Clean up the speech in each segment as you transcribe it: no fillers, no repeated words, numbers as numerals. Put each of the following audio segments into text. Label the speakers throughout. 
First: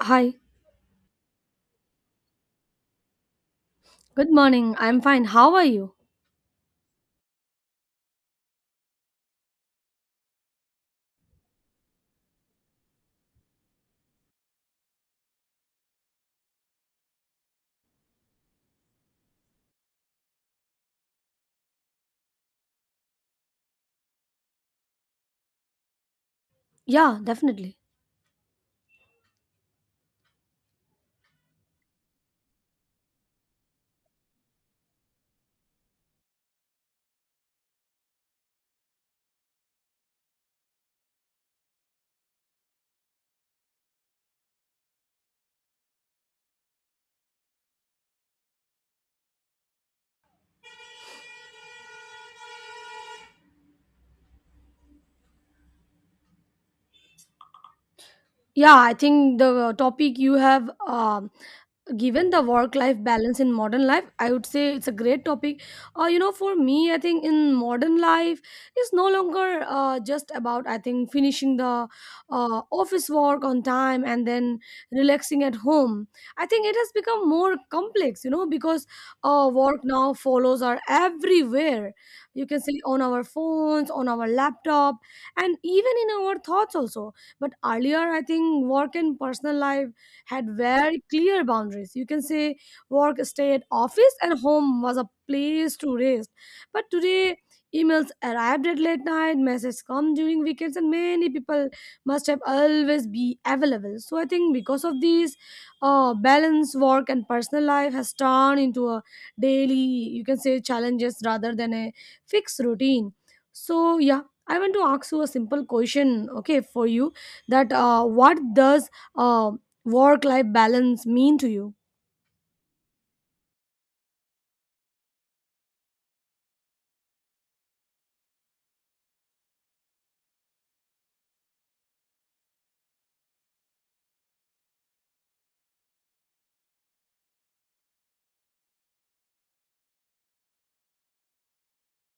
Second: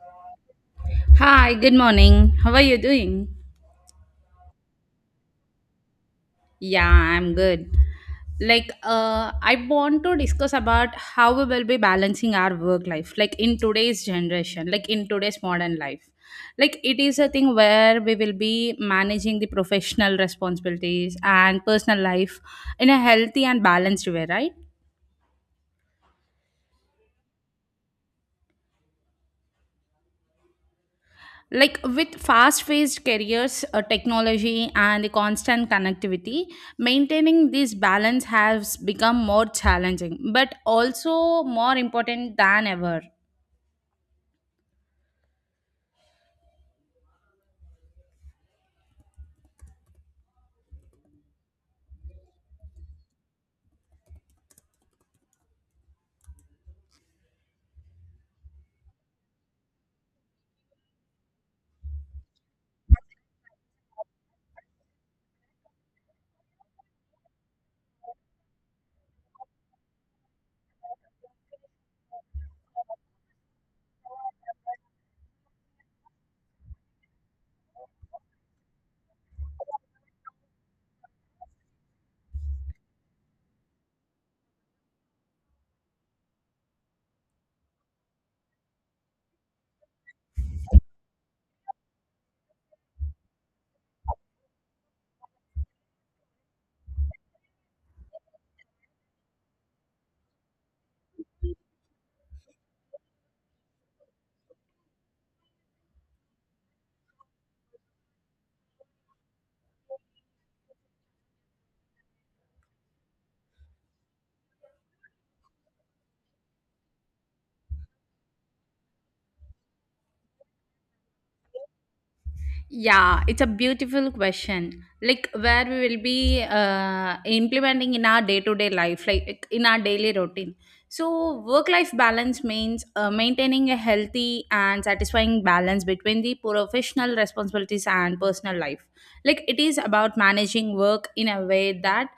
Speaker 1: Hi,
Speaker 2: Hi, good morning. How are you doing?
Speaker 1: good morning. I'm fine. How are you?
Speaker 2: Yeah, I'm good. I want to discuss about how we will be balancing our work life, like in today's generation, like in today's modern life. Like, it is a thing where we will be managing the professional responsibilities and personal life in a healthy and balanced way, right?
Speaker 1: Yeah, definitely.
Speaker 2: Like with fast-paced careers, technology and the constant connectivity, maintaining this balance has become more challenging but also more important than ever.
Speaker 1: Yeah, I think the topic you have given the work life balance in modern life, I would say it's a great topic. You know, for me, I think in modern life, it's no longer just about, I think, finishing the office work on time and then relaxing at home. I think it has become more complex, you know, because work now follows are everywhere. You can see on our phones, on our laptop, and even in our thoughts also. But earlier, I think work and personal life had very clear boundaries. You can say work stayed office and home was a place to rest. But today, emails arrived at late night, messages come during weekends, and many people must have always be available. So I think because of this, balance work and personal life has turned into a daily, you can say, challenges rather than a fixed routine. So yeah, I want to ask you a simple question, okay, for you that what does uh, work life balance mean to you?
Speaker 2: Yeah, it's a beautiful question. Like where we will be implementing in our day-to-day life, like in our daily routine. So work-life balance means maintaining a healthy and satisfying balance between the professional responsibilities and personal life. Like it is about managing work in a way that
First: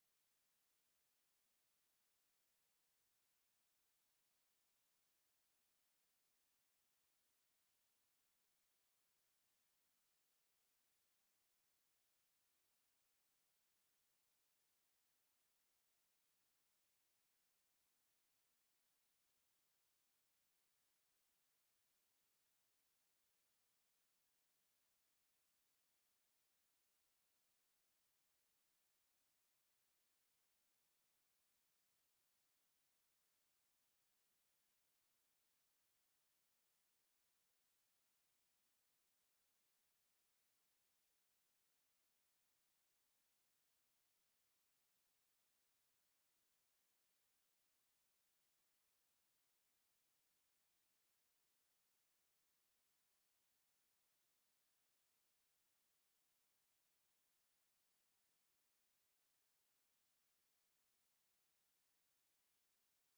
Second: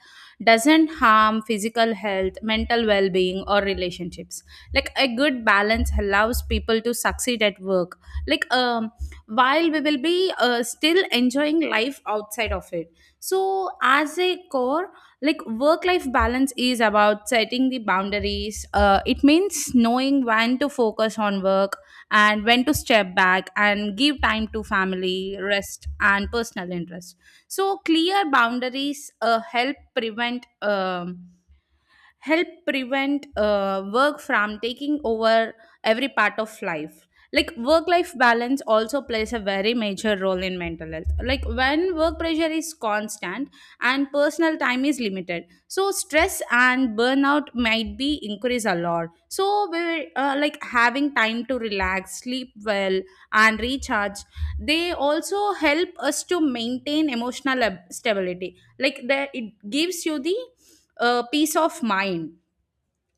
Speaker 2: doesn't harm physical health, mental well-being, or relationships. Like a good balance allows people to succeed at work. Like, while we will be still enjoying life outside of it, so as a core, like work life balance is about setting the boundaries. It means knowing when to focus on work and when to step back and give time to family, rest and personal interest. So clear boundaries help prevent help prevent work from taking over every part of life. Like work life balance also plays a very major role in mental health, like when work pressure is constant and personal time is limited, so stress and burnout might be increase a lot. So we, like having time to relax, sleep well and recharge, they also help us to maintain emotional stability. Like it gives you the peace of mind.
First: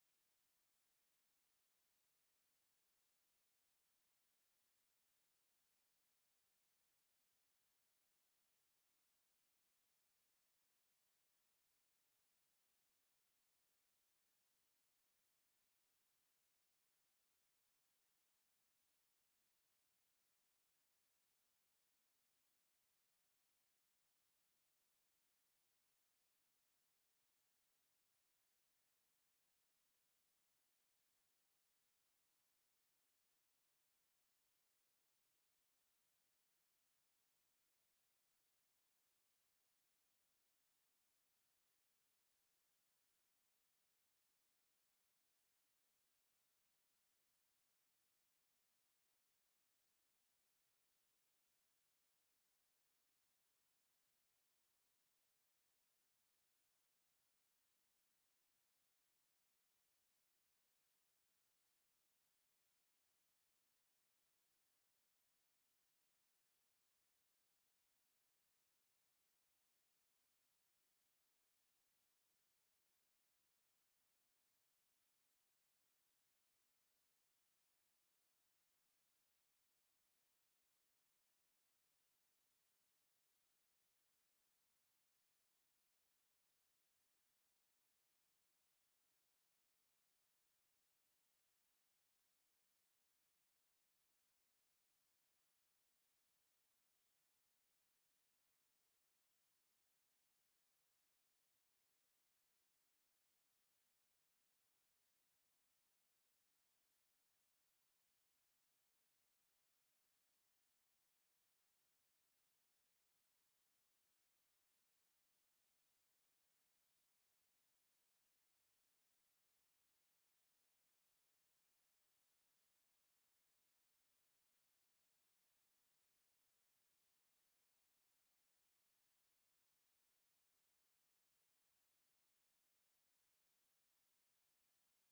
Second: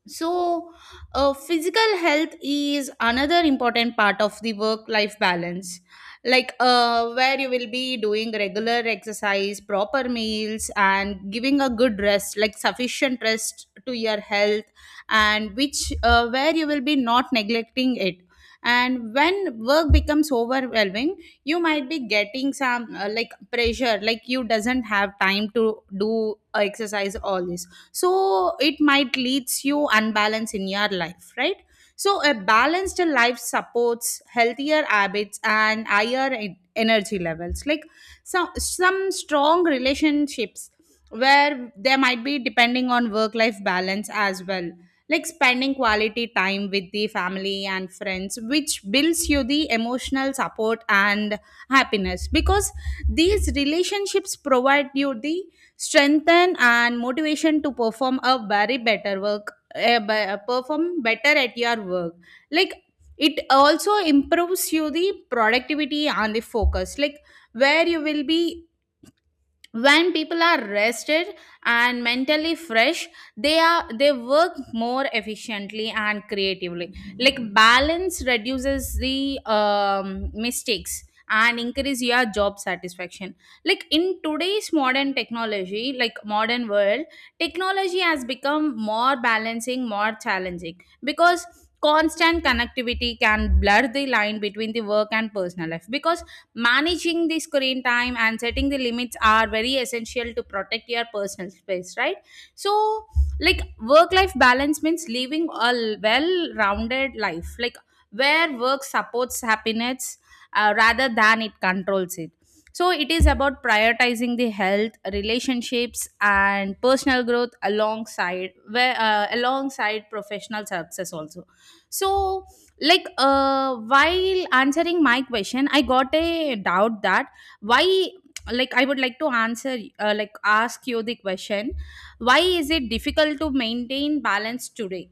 Speaker 2: So physical health is another important part of the work life balance, like where you will be doing regular exercise, proper meals and giving a good rest, like sufficient rest to your health, and which where you will be not neglecting it. And when work becomes overwhelming, you might be getting some like pressure, like you doesn't have time to do exercise all this, so it might leads you unbalance in your life, right? So a balanced life supports healthier habits and higher energy levels, like some strong relationships, where there might be depending on work life balance as well, like spending quality time with the family and friends, which builds you the emotional support and happiness, because these relationships provide you the strengthen and motivation to perform a very better work, perform better at your work. Like it also improves you the productivity and the focus, like where you will be, when people are rested and mentally fresh, they work more efficiently and creatively. Like balance reduces the mistakes and increase your job satisfaction. Like in today's modern technology, like modern world, technology has become more balancing, more challenging, because constant connectivity can blur the line between the work and personal life, because managing the screen time and setting the limits are very essential to protect your personal space, right? So like work life balance means living a well rounded life, like where work supports happiness, rather than it controls it. So it is about prioritizing the health, relationships and personal growth alongside, where alongside professional success also. So like while answering my question, I got a doubt that why, like I would like to answer, like ask you the question, why is it difficult to maintain balance today?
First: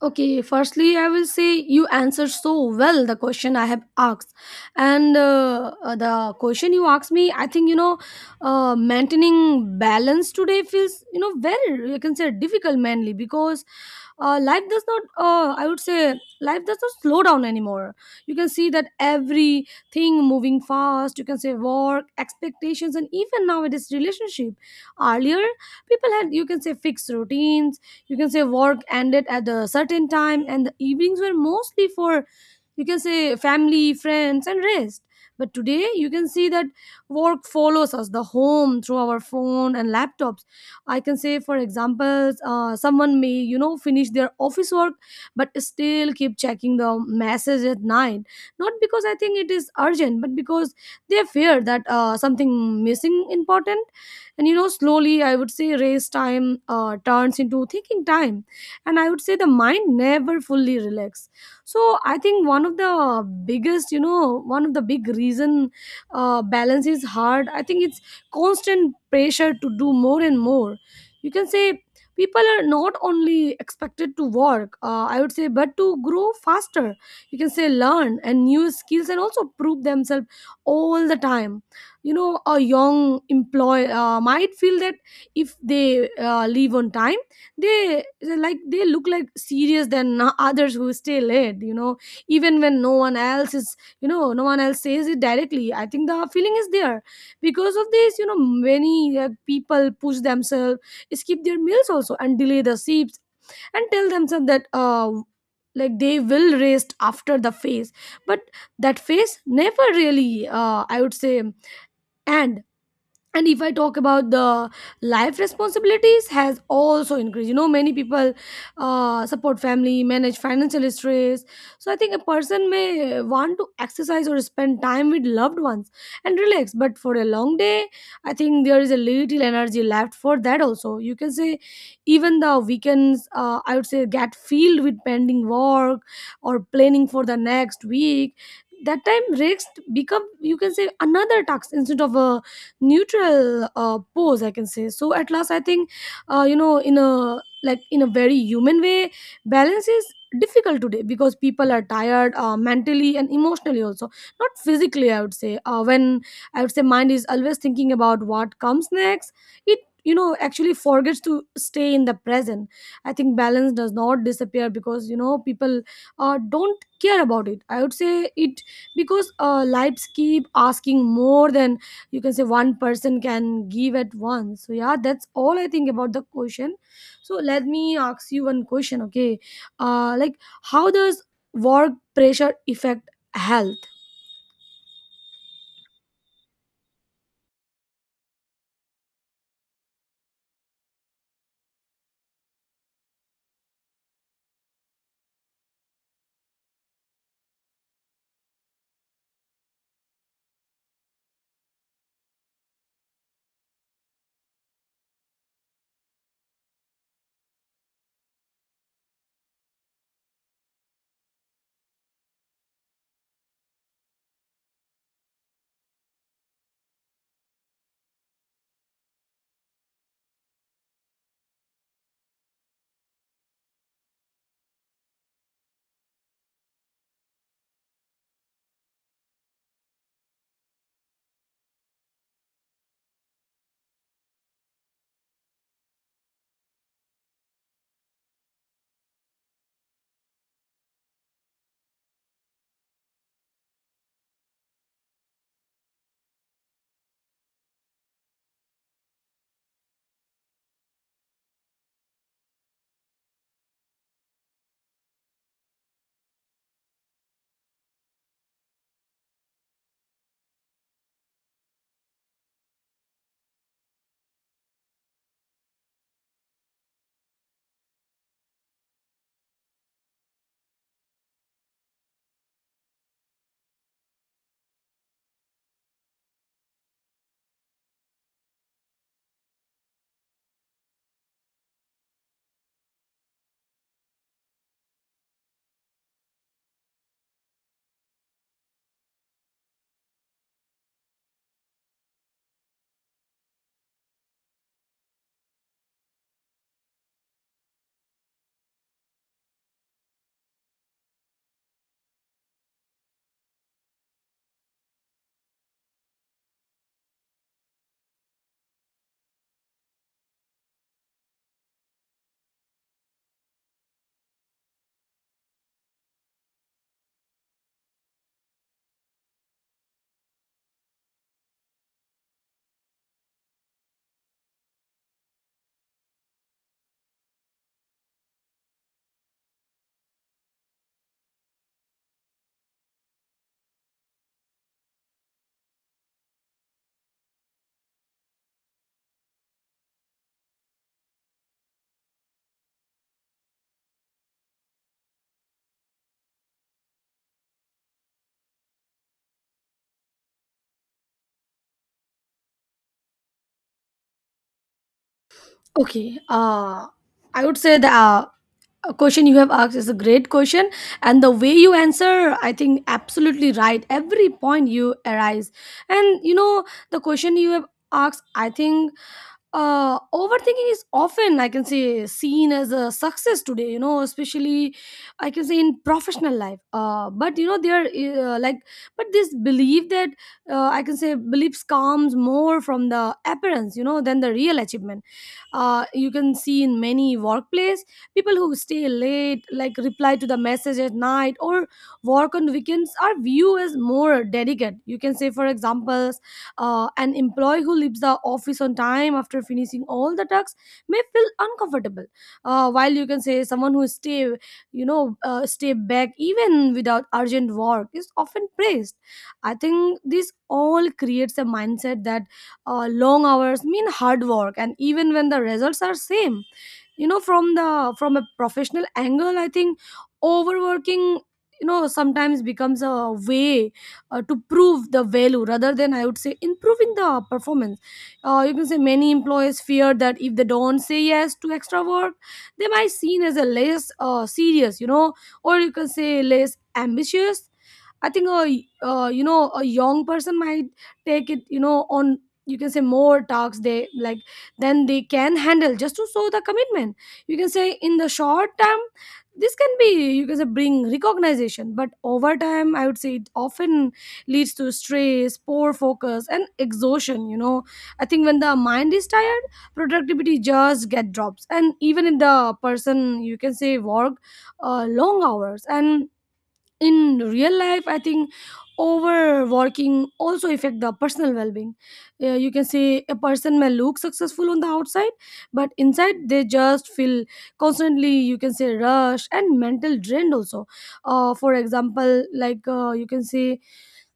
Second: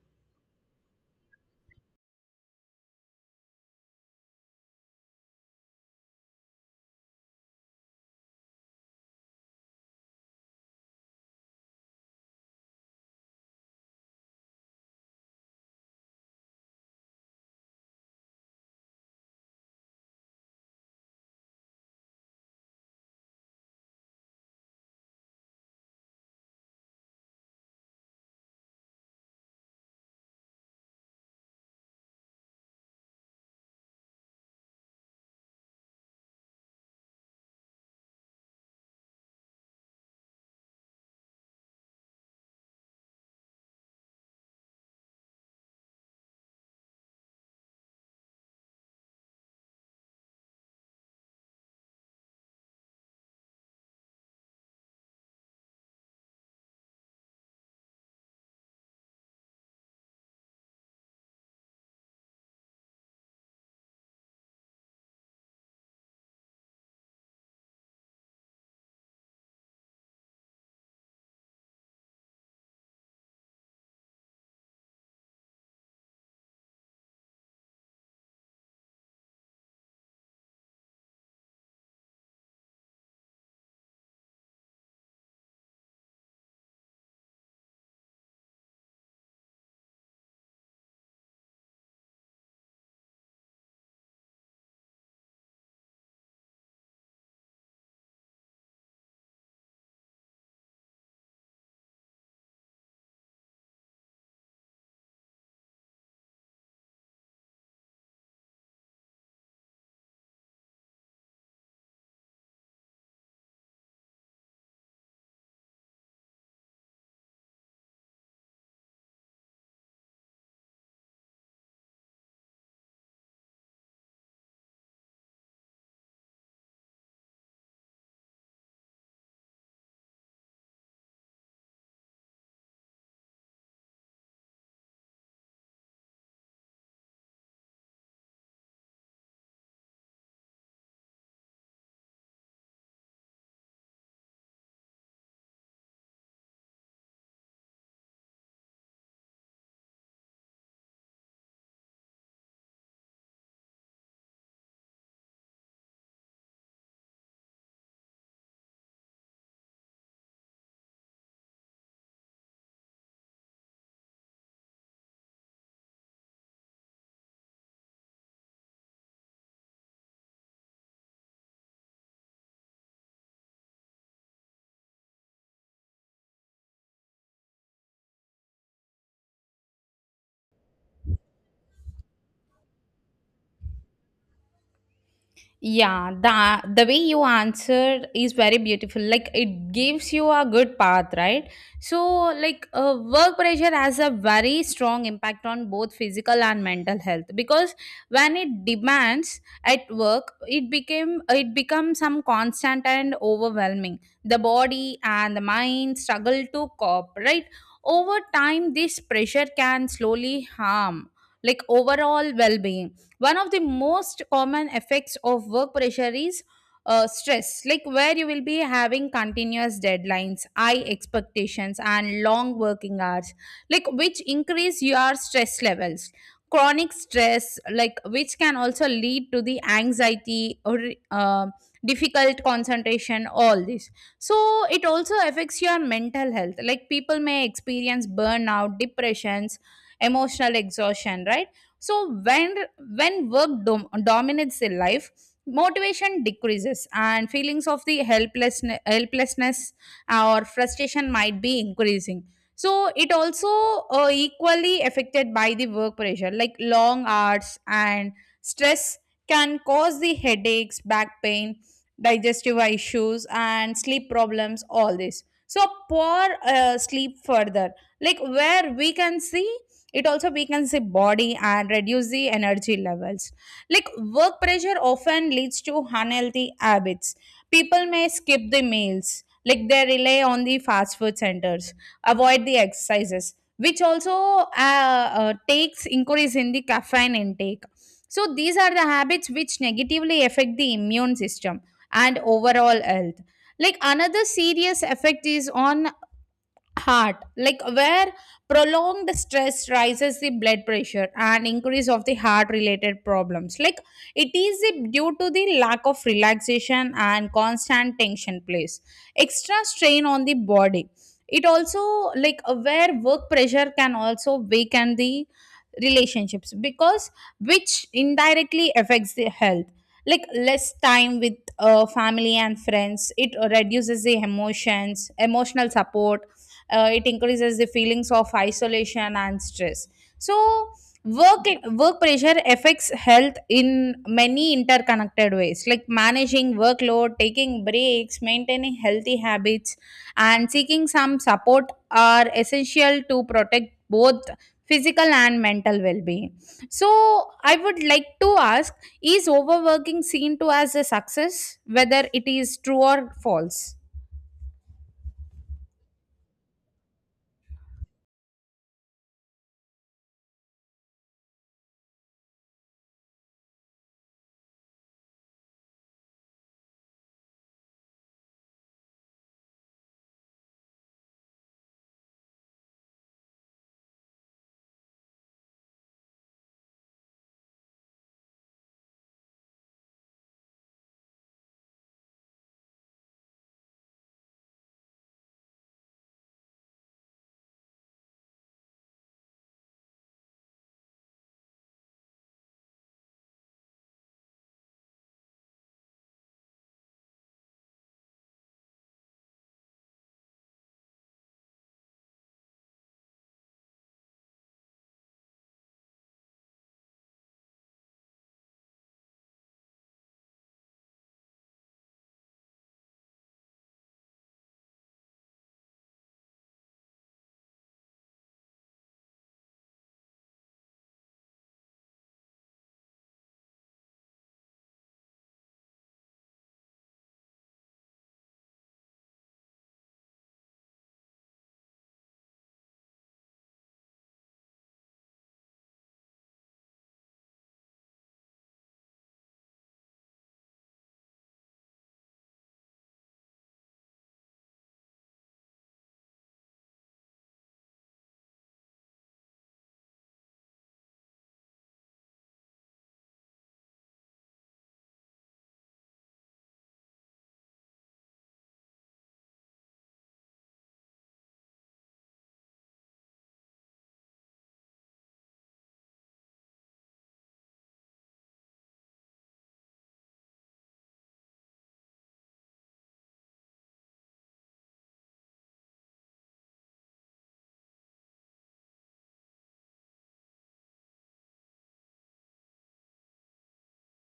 Speaker 1: Okay, firstly, I will say you answered so well the question I have asked. And the question you asked me, I think, you know, maintaining balance today feels, you know, very, you can say, difficult mainly because life does not, I would say, life does not slow down anymore. You can see that everything moving fast, you can say, work, expectations, and even now it is relationship. Earlier, people had, you can say, fixed routines. You can say work ended at a certain time and the evenings were mostly for, you can say, family friends and rest. But today you can see that work follows us the home through our phone and laptops. I can say for example, someone may, you know, finish their office work but still keep checking the message at night, not because I think it is urgent but because they fear that something missing important. And you know, slowly, I would say race time turns into thinking time, and I would say the mind never fully relax. So I think one of the biggest, you know, one of the big reason balance is hard, I think it's constant pressure to do more and more. You can say people are not only expected to work, I would say, but to grow faster, you can say learn and new skills and also prove themselves all the time. You know, a young employee might feel that if they leave on time, they like they look like serious than others who stay late, you know, even when no one else is, you know, no one else says it directly, I think the feeling is there. Because of this, you know, many people push themselves, skip their meals also and delay the sleeps and tell themselves that like they will rest after the phase. But that phase never really I would say end. And if I talk about the life responsibilities has also increased, you know, many people support family, manage financial stress. So I think a person may want to exercise or spend time with loved ones and relax, but for a long day, I think there is a little energy left for that also, you can say. Even the weekends, I would say, get filled with pending work or planning for the next week. That time rest become, you can say, another task instead of a neutral pose, I can say. So at last I think, you know, in a like in a very human way, balance is difficult today because people are tired mentally and emotionally also, not physically, I would say. When, I would say, mind is always thinking about what comes next, it, you know, actually forgets to stay in the present. I think balance does not disappear because, you know, people don't care about it, I would say. It, because lives keep asking more than, you can say, one person can give at once. So yeah, that's all I think about the question. So let me ask you one question, okay, like, how does work pressure affect health?
Speaker 2: Yeah, the way you answered is very beautiful. Like it gives you a good path, right? So, like work pressure has a very strong impact on both physical and mental health, because when it demands at work, it becomes some constant and overwhelming. The body and the mind struggle to cope, right? Over time, this pressure can slowly harm like overall well-being. One of the most common effects of work pressure is stress, like where you will be having continuous deadlines, high expectations and long working hours, like which increase your stress levels. Chronic stress, like which can also lead to the anxiety or uh, difficult concentration, all this. So it also affects your mental health, like people may experience burnout, depressions, emotional exhaustion, right? So when, dominates in life, motivation decreases and feelings of the helplessness or frustration might be increasing. So it also, equally affected by the work pressure, like long hours and stress can cause the headaches, back pain, digestive issues and sleep problems, all this. So poor sleep further, like where we can see, it also weakens the body and reduce the energy levels. Like work pressure often leads to unhealthy habits, people may skip the meals, like they rely on the fast food centers, avoid the exercises, which also takes increase in the caffeine intake. So these are the habits which negatively affect the immune system and overall health. Like another serious effect is on heart, like where prolonged stress rises the blood pressure and increase of the heart related problems, like due to the lack of relaxation and constant tension place extra strain on the body. It also, like where work pressure can also weaken the relationships, because which indirectly affects the health, like less time with family and friends, it reduces the emotions emotional support, it increases the feelings of isolation and stress. So work work pressure affects health in many interconnected ways, like managing workload, taking breaks, maintaining healthy habits and seeking some support are essential to protect both physical and mental well-being. So I would like to ask, is overworking seen to as a success, whether it is true or false?
Speaker 1: Okay, I would say the question you have asked is a great question, and the way you answer, I think absolutely right every point you arise. And you know, the question you have asked, I think overthinking is often, I can say, seen as a success today, you know, especially, I can say, in professional life. But you know, there uh, like but this belief that I can say beliefs comes more from the appearance, you know, than the real achievement. You can see in many workplace people who stay late, like reply to the message at night or work on weekends, are viewed as more dedicated. You can say, for examples, an employee who leaves the office on time after finishing all the tasks may feel uncomfortable, while, you can say, someone who stay, stay back even without urgent work is often praised. I think this all creates a mindset that long hours mean hard work and even when the results are same. You know, from the from a professional angle, I think overworking, you know, sometimes becomes a way to prove the value rather than, I would say, improving the performance. You can say many employees fear that if they don't say yes to extra work, they might seen as a less serious, you know, or, you can say, less ambitious. I think a you know, a young person might take it, you know, on, you can say, more tasks they like than they can handle just to show the commitment. You can say in the short term this can be, you can say, bring recognition, but over time I would say it often leads to stress, poor focus, and exhaustion. You know, I think when the mind is tired, productivity just get drops, and even if the person you can say work long hours and in real life, I think overworking also affect the personal well-being. You can say a person may look successful on the outside but inside they just feel constantly, you can say, rush and mental drained also. For example, you can say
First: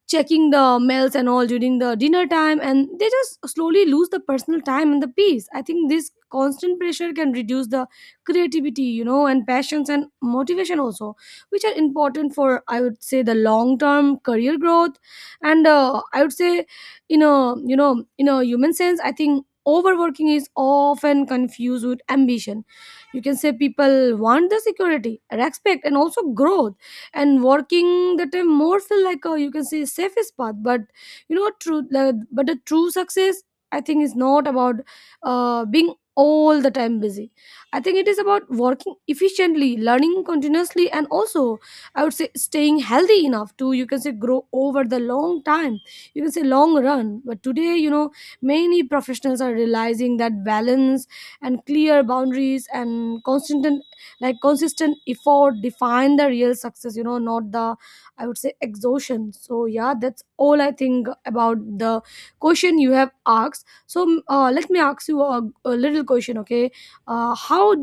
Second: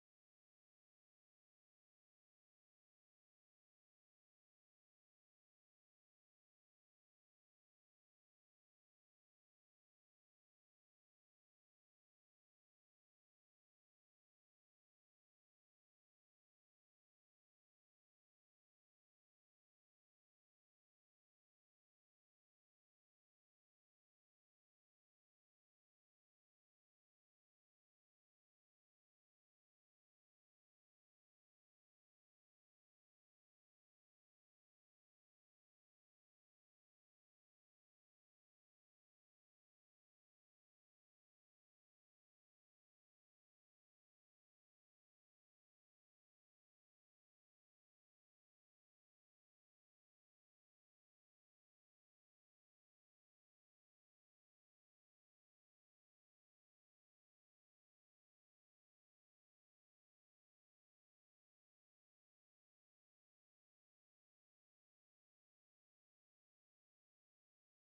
Speaker 1: checking the mails and all during the dinner time, and they just slowly lose the personal time and the peace. I think this constant pressure can reduce the creativity, you know, and passions and motivation also, which are important for, I would say, the long term career growth. And I would say in a, you know, in a human sense, I think overworking is often confused with ambition. You can say people want the security, respect and also growth, and working that time more feel like a, you can say, safest path. But you know, but the true success, I think, is not about being all the time busy. I think it is about working efficiently, learning continuously, and also, I would say, staying healthy enough to, you can say, grow over the long time, you can say long run. But today, you know, many professionals are realizing that balance and clear boundaries and constant like consistent effort define the real success, you know, not the, I would say, exhaustion. So yeah, that's all I think about the question you have asked. So let me ask you a little question, okay. How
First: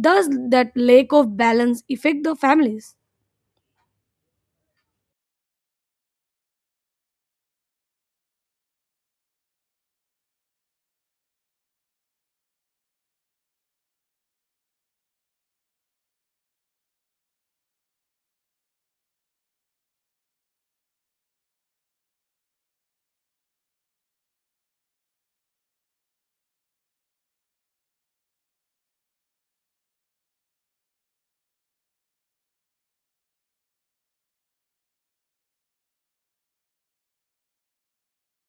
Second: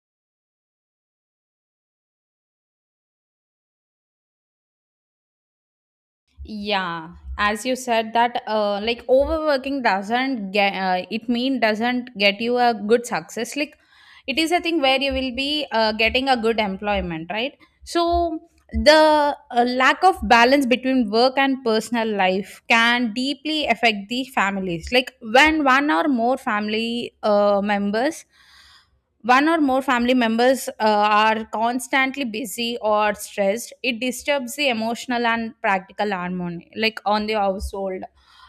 Speaker 1: does that lack of balance affect the families?
Speaker 2: Yeah, as you said that, like overworking doesn't get, it mean doesn't get you a good success, like it is a thing where you will be getting a good employment, right? So the lack of balance between work and personal life can deeply affect the families, like when one or more family members are constantly busy or stressed, it disturbs the emotional and practical harmony, like on the household.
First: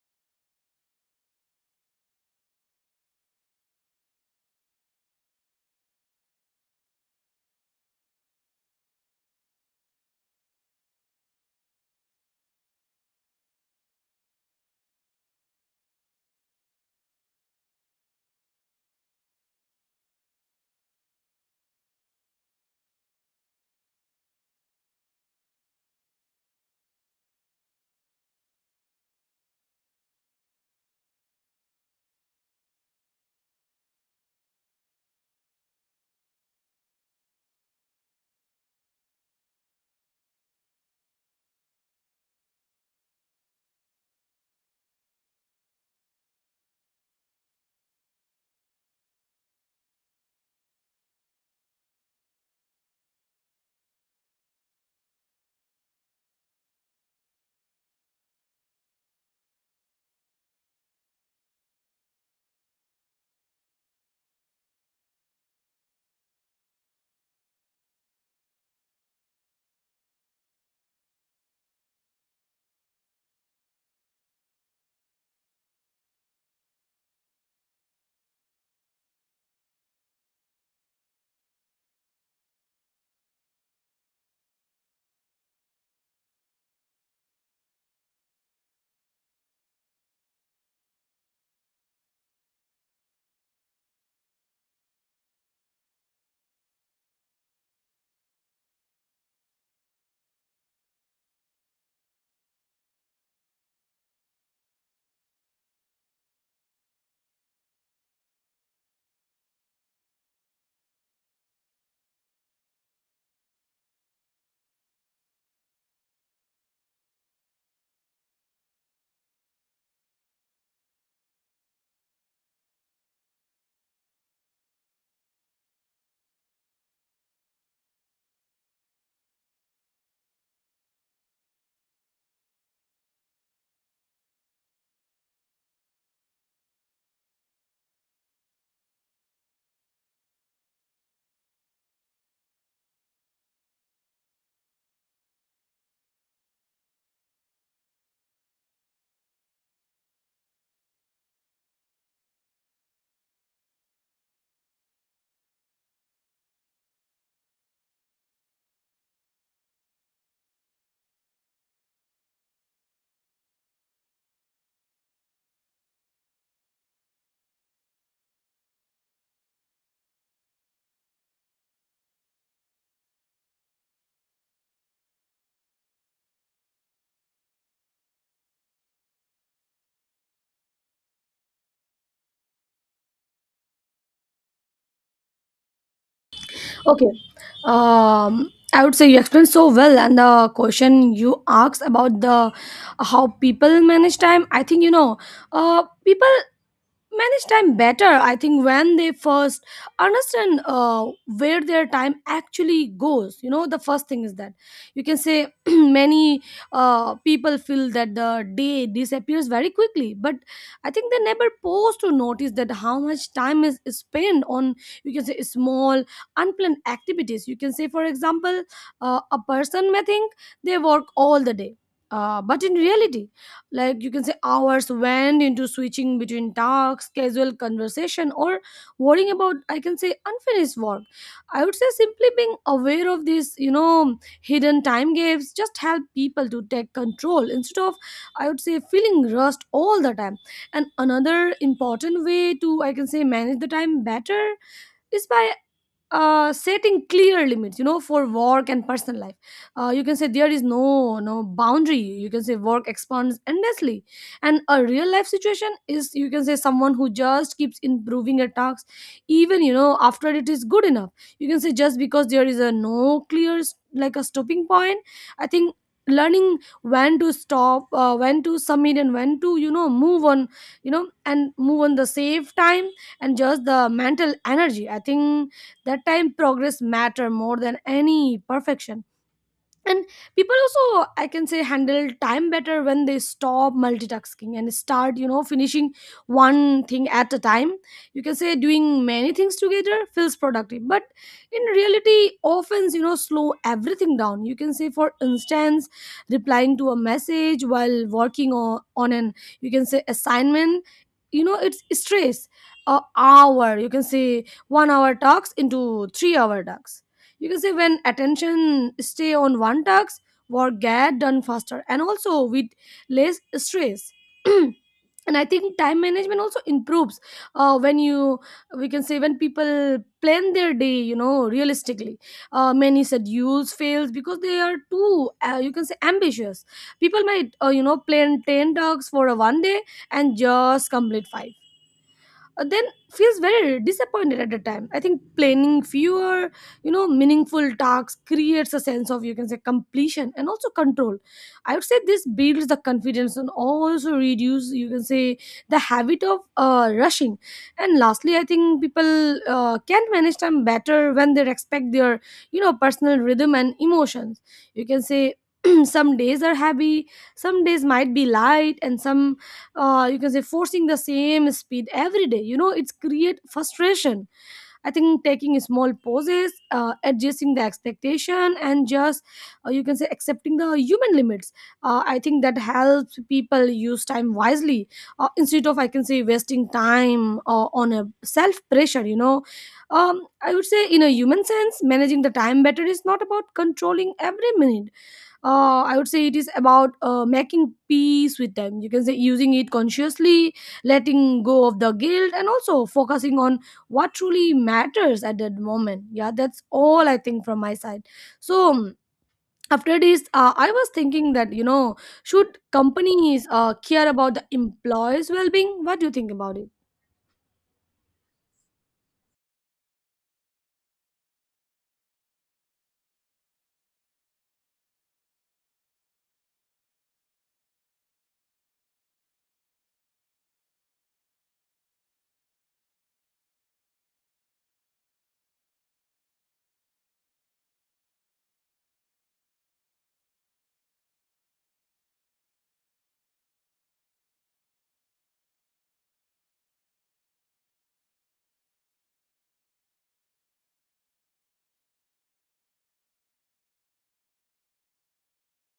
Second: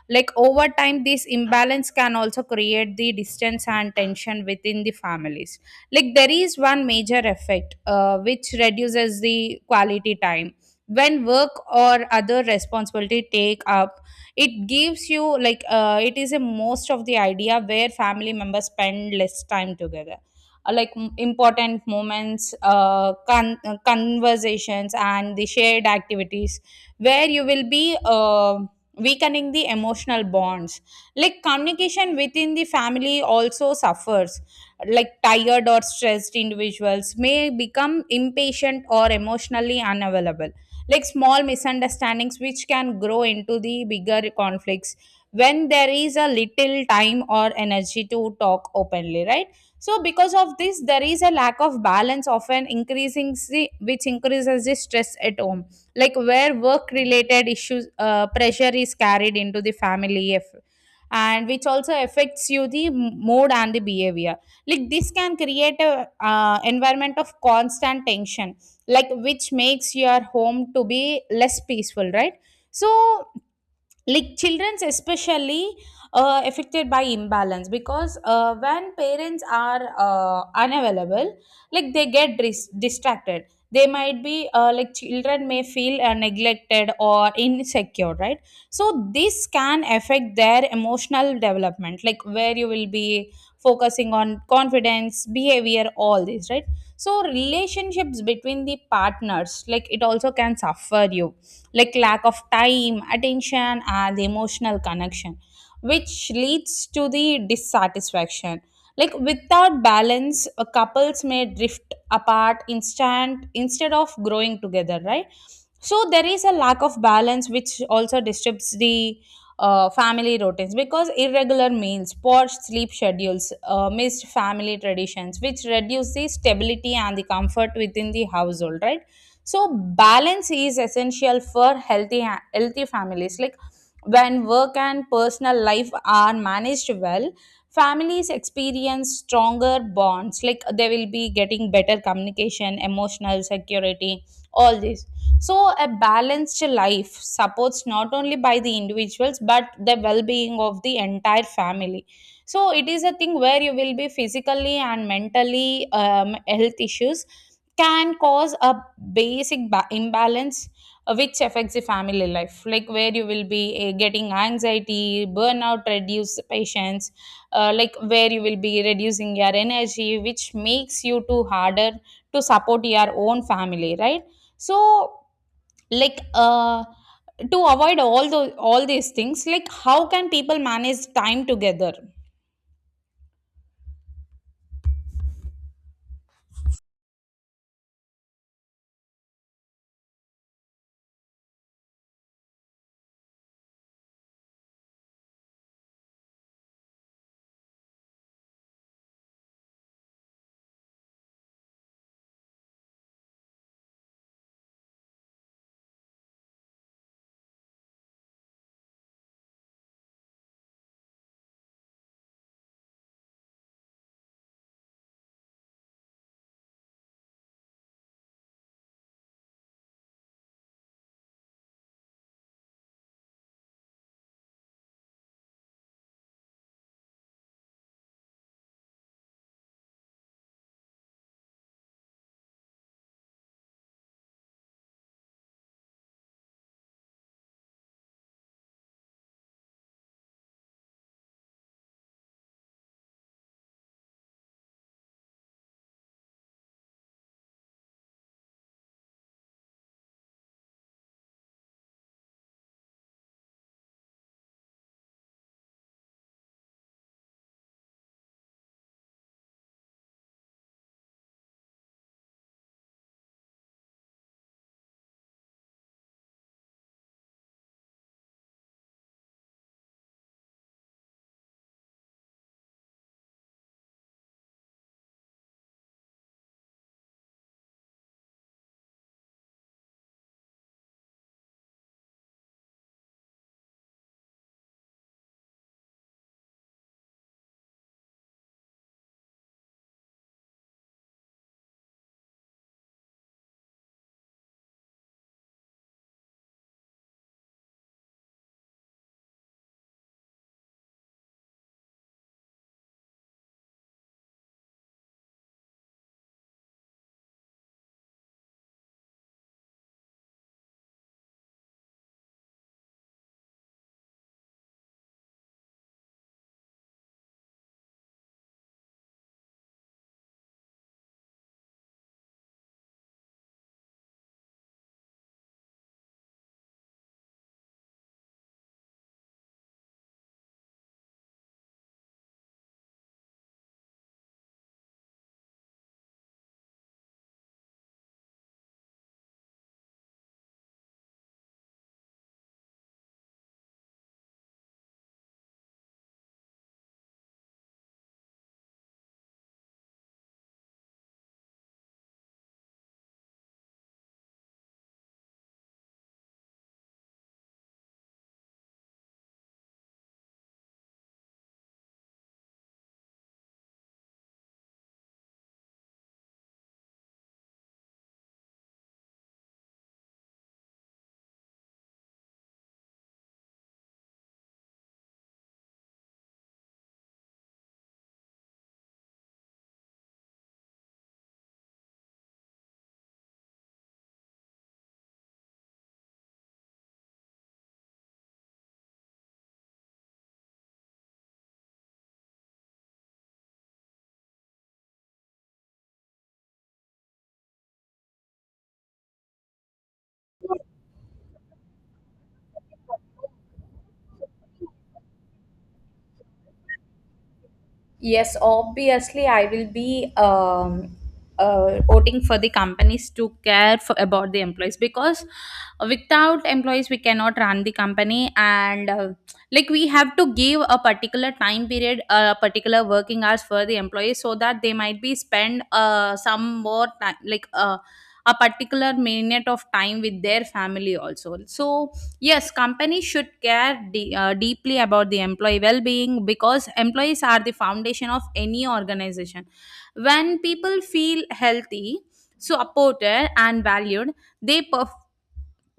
Speaker 2: Like over time this imbalance can also create the distance and tension within the families. Like there is one major effect which reduces the quality time. When work or other responsibility take up, it gives you like, it is a most of the idea where family members spend less time together, like important moments, conversations and the shared activities, where you will be weakening the emotional bonds. Like communication within the family also suffers, like tired or stressed individuals may become impatient or emotionally unavailable, like small misunderstandings which can grow into the bigger conflicts when there is a little time or energy to talk openly, right? So because of this, there is a lack of balance often increasing the which increases the stress at home, like where work related issues pressure is carried into the family, and which also affects you the mood and the behavior. Like this can create a environment of constant tension, like which makes your home to be less peaceful, right? So like children's especially affected by imbalance, because when parents are unavailable, like they get distracted, they might be, like children may feel neglected or insecure, right? So this can affect their emotional development, like where you will be focusing on confidence, behavior, all this, right? So relationships between the partners, like it also can suffer you, like lack of time, attention and the emotional connection, which leads to the dissatisfaction. Like without balance, couples may drift apart instant instead of growing together, right? So there is a lack of balance which also disturbs the family routines, because irregular meals, poor sleep schedules, missed family traditions, which reduce the stability and the comfort within the household, right? So balance is essential for healthy healthy families, like when work and personal life are managed well, families experience stronger bonds, like they will be getting better communication, emotional security, all this. So a balanced life supports not only by the individuals but the well-being of the entire family. So it is a thing where you will be physically and mentally, health issues can cause a basic imbalance, which affects the family life, like where you will be getting anxiety, burnout, reduce patience, like where you will be reducing your energy, which makes you to harder to support your own family, right? So like to avoid all those, all these things, like how can people manage time together?
Speaker 1: Okay, I would say you explained so well. And the question you asked about the how people manage time, I think, you know, people manage time better, I think, when they first understand where their time actually goes. You know, the first thing is that, you can say, many people feel that the day disappears very quickly, but I think they never pause to notice that how much time is spent on, you can say, small unplanned activities. You can say for example, a person may think they work all the day, but in reality, like, you can say, hours went into switching between tasks, casual conversation, or worrying about, I can say, unfinished work. I would say simply being aware of these, you know, hidden time gaps just help people to take control instead of, I would say, feeling rushed all the time. And another important way to, I can say, manage the time better is by setting clear limits, you know, for work and personal life. You can say there is no boundary, you can say work expands endlessly, and A real life situation is, you can say, someone who just keeps improving a task even after it is good enough. You can say just because there is a no clear like a stopping point. I think learning when to stop, when to submit, and when to move on, and move on the safe time and just the mental energy. I think that time progress matter more than any perfection. And people also, I can say, handle time better when they stop multitasking and start finishing one thing at a time. You can say doing many things together feels productive, but in reality often slow everything down. You can say, for instance, replying to a message while working on, an, you can say, assignment, it's stress. A hour, you can say, 1 hour talks into 3 hour talks. You can say when attention stay on one task, work get done faster and also with less stress. And I think time management also improves when you we can say when people plan their day realistically. Many schedules fails because they are too, you can say, ambitious. People might, plan 10 tasks for a one day and just complete five, then feels very disappointed at the time. I think planning fewer, meaningful tasks creates a sense of, you can say, completion and also control. I would say this builds the confidence and also reduce, you can say, the habit of rushing. And lastly, I think people can manage time better when they respect their personal rhythm and emotions. You can say some days are heavy, some days might be light, and some, you can say, forcing the same speed every day, it's create frustration. I think taking small pauses, adjusting the expectation, and just, you can say, accepting the human limits, I think that helps people use time wisely instead of, I can say, wasting time on a self pressure. I would say in a human sense managing the time better is not about controlling every minute. I would say it is about making peace with them. You can say using it consciously, letting go of the guilt, and also focusing on what truly matters at that moment. Yeah, that's all I think from my side. So after this, I was thinking that, should companies, care about the employees' well-being? What do you think about it?
Speaker 2: Yes, obviously, I will be voting for the companies to care for, about the employees, because without employees, we cannot run the company. And like we have to give a particular time period, a particular working hours for the employees so that they might be spend some more time, like a particular minute of time with their family also. So, yes, companies should care deeply about the employee well being, because employees are the foundation of any organization. When people feel healthy, supported, and valued, they perform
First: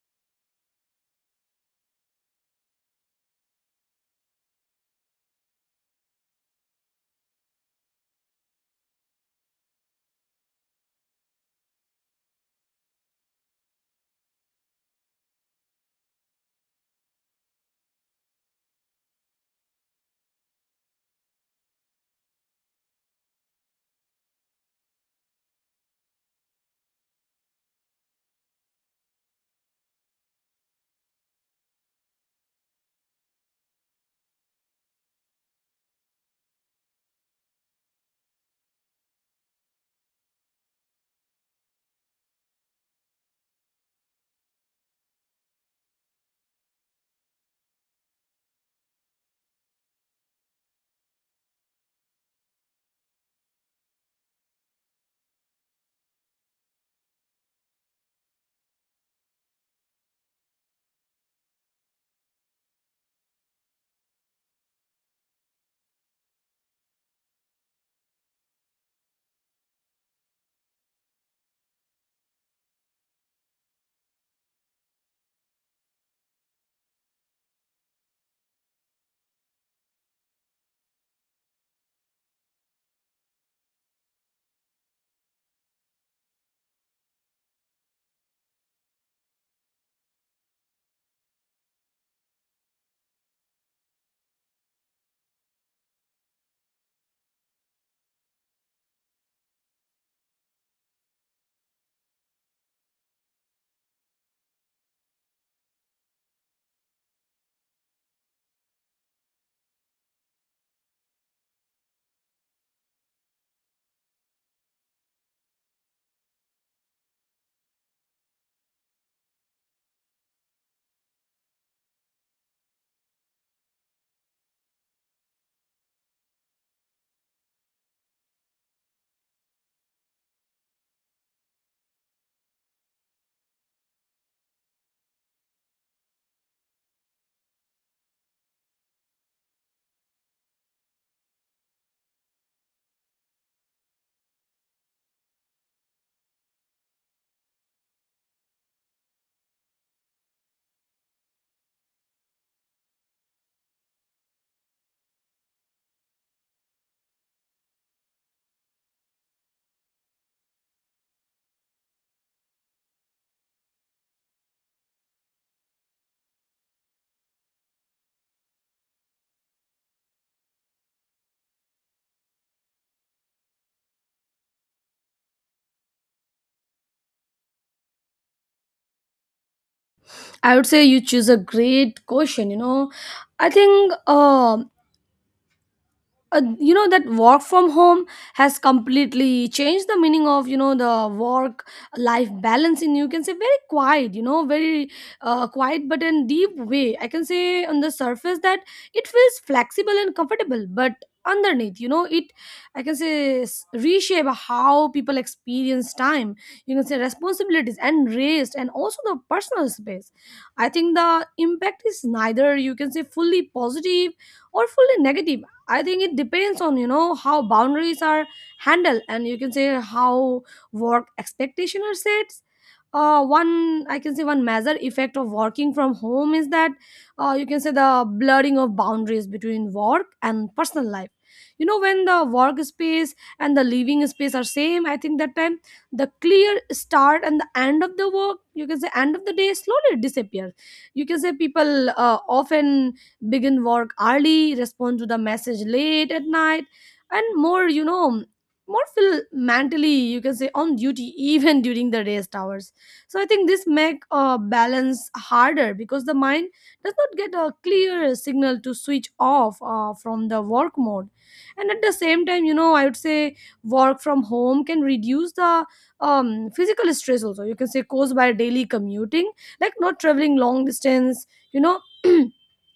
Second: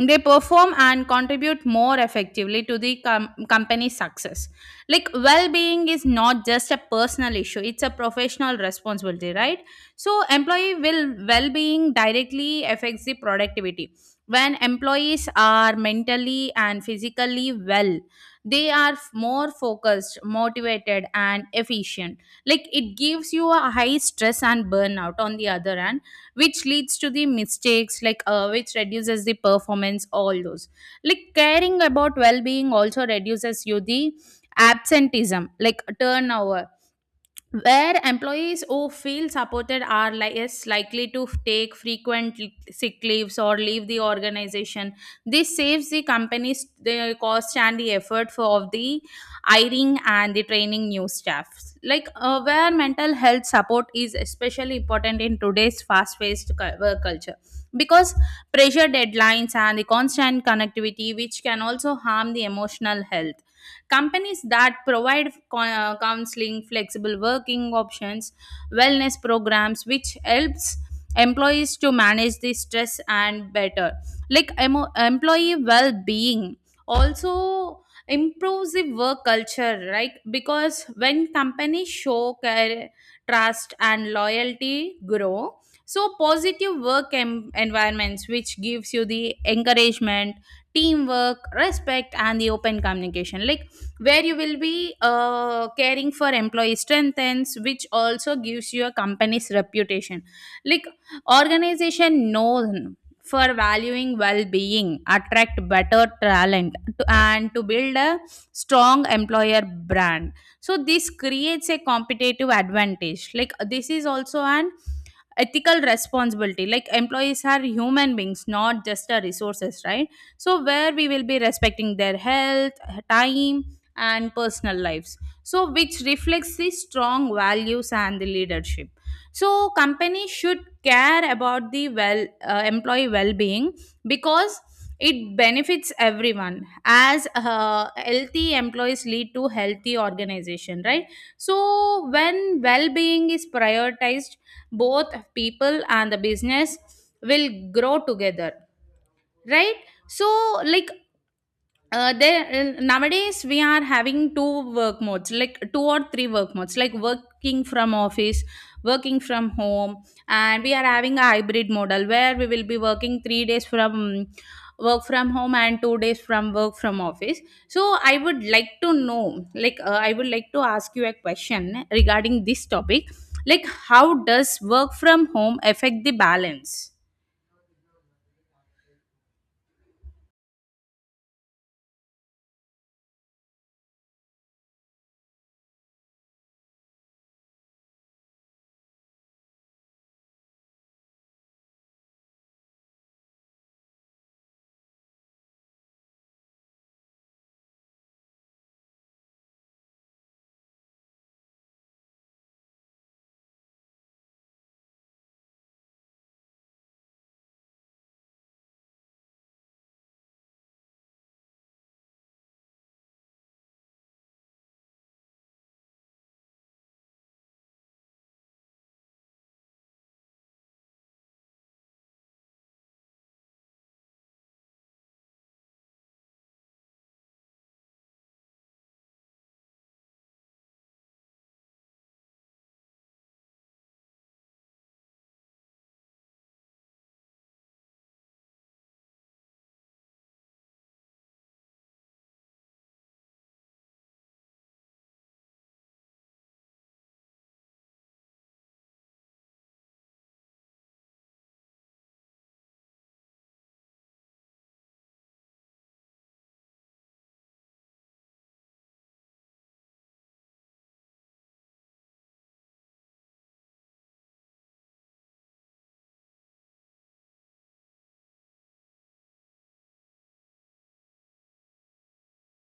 Speaker 2: they perform and contribute more effectively to the company's success. Like, well-being is not just a personal issue, it's a professional responsibility, right? So employee will well-being directly affects the productivity. When employees are mentally and physically well, they are more focused, motivated, and efficient. Like, it gives you a high stress and burnout on the other hand, which leads to the mistakes, like, which reduces the performance, all those. Like, caring about well-being also reduces you the absenteeism, like turnover, where employees who feel supported are less likely to take frequent sick leaves or leave the organization. This saves the companies the cost and the effort for of the hiring and the training new staffs. Like, where mental health support is especially important in today's fast paced work culture, because pressure, deadlines, and the constant connectivity, which can also harm the emotional health. Companies that provide counseling, flexible working options, wellness programs, which helps employees to manage the stress and better. Like employee well being also improves the work culture, right? Because when companies show care, trust, and loyalty grow. So positive work environments, which gives you the encouragement, teamwork, respect, and the open communication. Like, where you will be caring for employee strengthens, which also gives your company's reputation. Like, organization known for valuing well-being attract better talent to, and to build a strong employer brand. So this creates a competitive advantage. Like, this is also an ethical responsibility. Like, employees are human beings, not just a resources, right? So where we will be respecting their health, time, and personal lives, so which reflects the strong values and the leadership. So company should care about the employee well-being, because it benefits everyone, as healthy employees lead to healthy organization, right? So when well being is prioritized, both people and the business will grow together, right? So, like, there nowadays we are having two work modes, like two or three work modes, like working from office, working from home, and we are having a hybrid model where we will be working 3 days from work from home and 2 days from work from office. So I would like to know, like, I would like to ask you a question regarding this topic. Like, how does work from home affect the balance?
Speaker 1: I would say you choose a great question. I think um you know, that work from home has completely changed the meaning of the work life balance in, you can say, very quiet, very quiet but in deep way. I can say on the surface that it feels flexible and comfortable, but underneath, it, I can say, reshape how people experience time, you can say, responsibilities and rest and also the personal space. I think the impact is neither, you can say, fully positive or fully negative. I think it depends on how boundaries are handled and, you can say, how work expectation are set. One, I can say, one major effect of working from home is that, you can say, the blurring of boundaries between work and personal life. When the work space and the living space are same, I think that time the clear start and the end of the work, you can say, end of the day slowly disappears. You can say people often begin work early, respond to the message late at night, and more, more feel mentally, you can say, on duty even during the rest hours. So I think this make balance harder because the mind does not get a clear signal to switch off from the work mode. And at the same time, I would say work from home can reduce the, physical stress also, you can say, caused by daily commuting, like not traveling long distance. you know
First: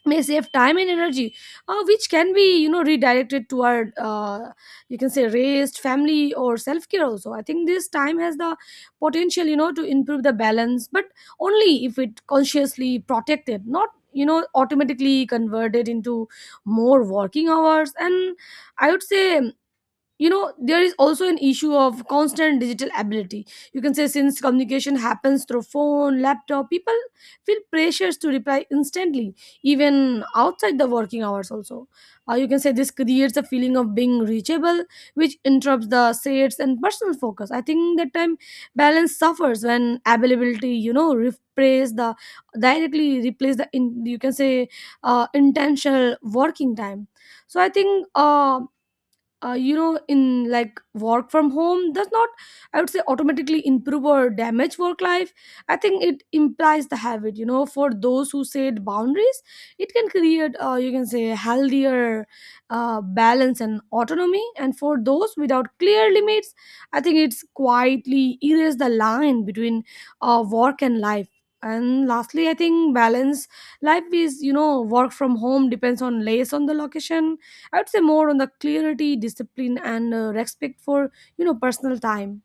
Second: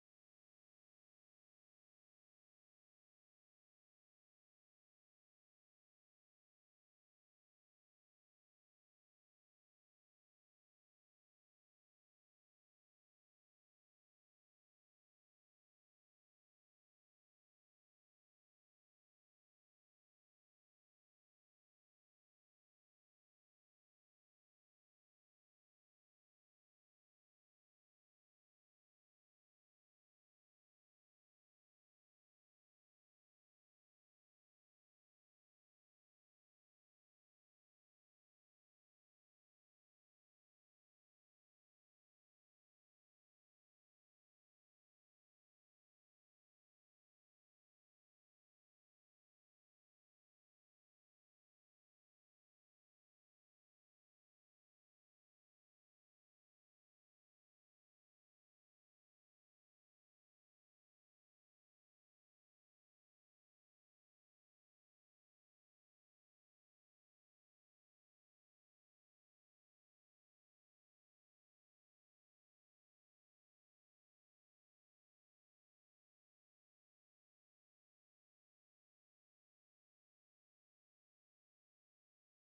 Speaker 1: may save time and energy, which can be, redirected toward, you can say, rest, family, or self-care. Also, I think this time has the potential, to improve the balance, but only if it consciously protected, not, automatically converted into more working hours. And I would say, there is also an issue of constant digital ability. You can say since communication happens through phone, laptop, people feel pressures to reply instantly, even outside the working hours also. You can say this creates a feeling of being reachable, which interrupts the sets and personal focus. I think that time balance suffers when availability, replace the directly replace the in, you can say, intentional working time. So I think in like work from home does not, I would say, automatically improve or damage work life. I think it implies the habit, for those who set boundaries, it can create, you can say, healthier, balance and autonomy. And for those without clear limits, I think it's quietly erase the line between, work and life. And lastly, I think balance life is, work from home, depends on less on the location. I would say more on the clarity, discipline, and, respect for, personal time.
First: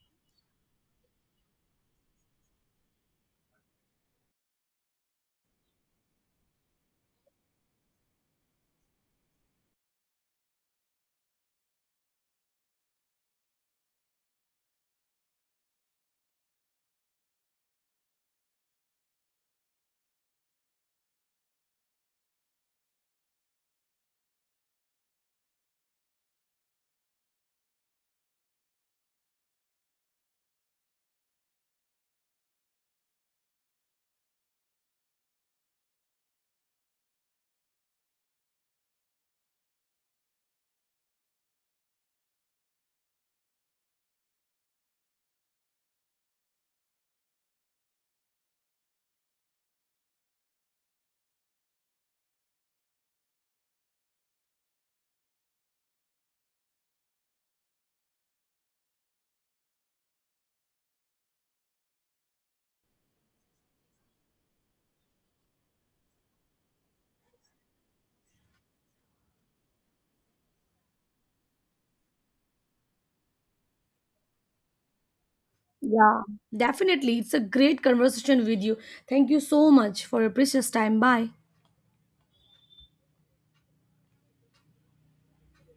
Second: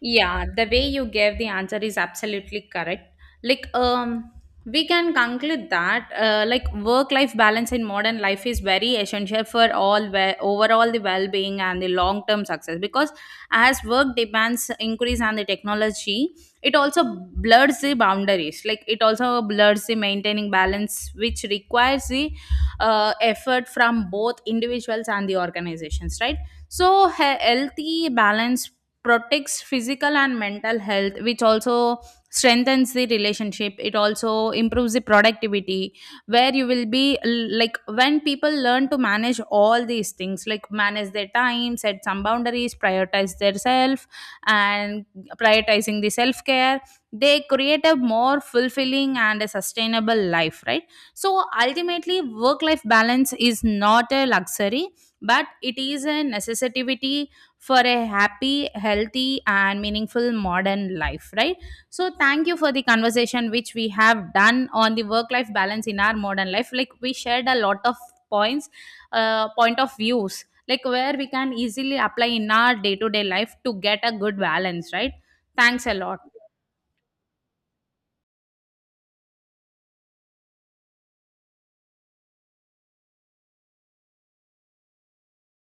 Speaker 2: Yeah, the way you gave the answer is absolutely correct. Like, we can conclude that like work-life balance in modern life is very essential for all overall the well-being and the long-term success, because as work demands increase and the technology, it also blurs the boundaries. Like, it also blurs the maintaining balance, which requires the effort from both individuals and the organizations, right? So healthy balance protects physical and mental health, which also strengthens the relationship, it also improves the productivity, where you will be like when people learn to manage all these things, like manage their time, set some boundaries, prioritize their self, and prioritizing the self care, they create a more fulfilling and a sustainable life, right? So ultimately, work life balance is not a luxury, but it is a necessity for a happy, healthy, and meaningful modern life, right? So, thank you for the conversation which we have done on the work life balance in our modern life. Like, we shared a lot of points, point of views, like where we can easily apply in our day to day life to get a good balance, right? Thanks a lot.
Speaker 1: Yeah, definitely. It's a great conversation with you. Thank you so much for your precious time. Bye.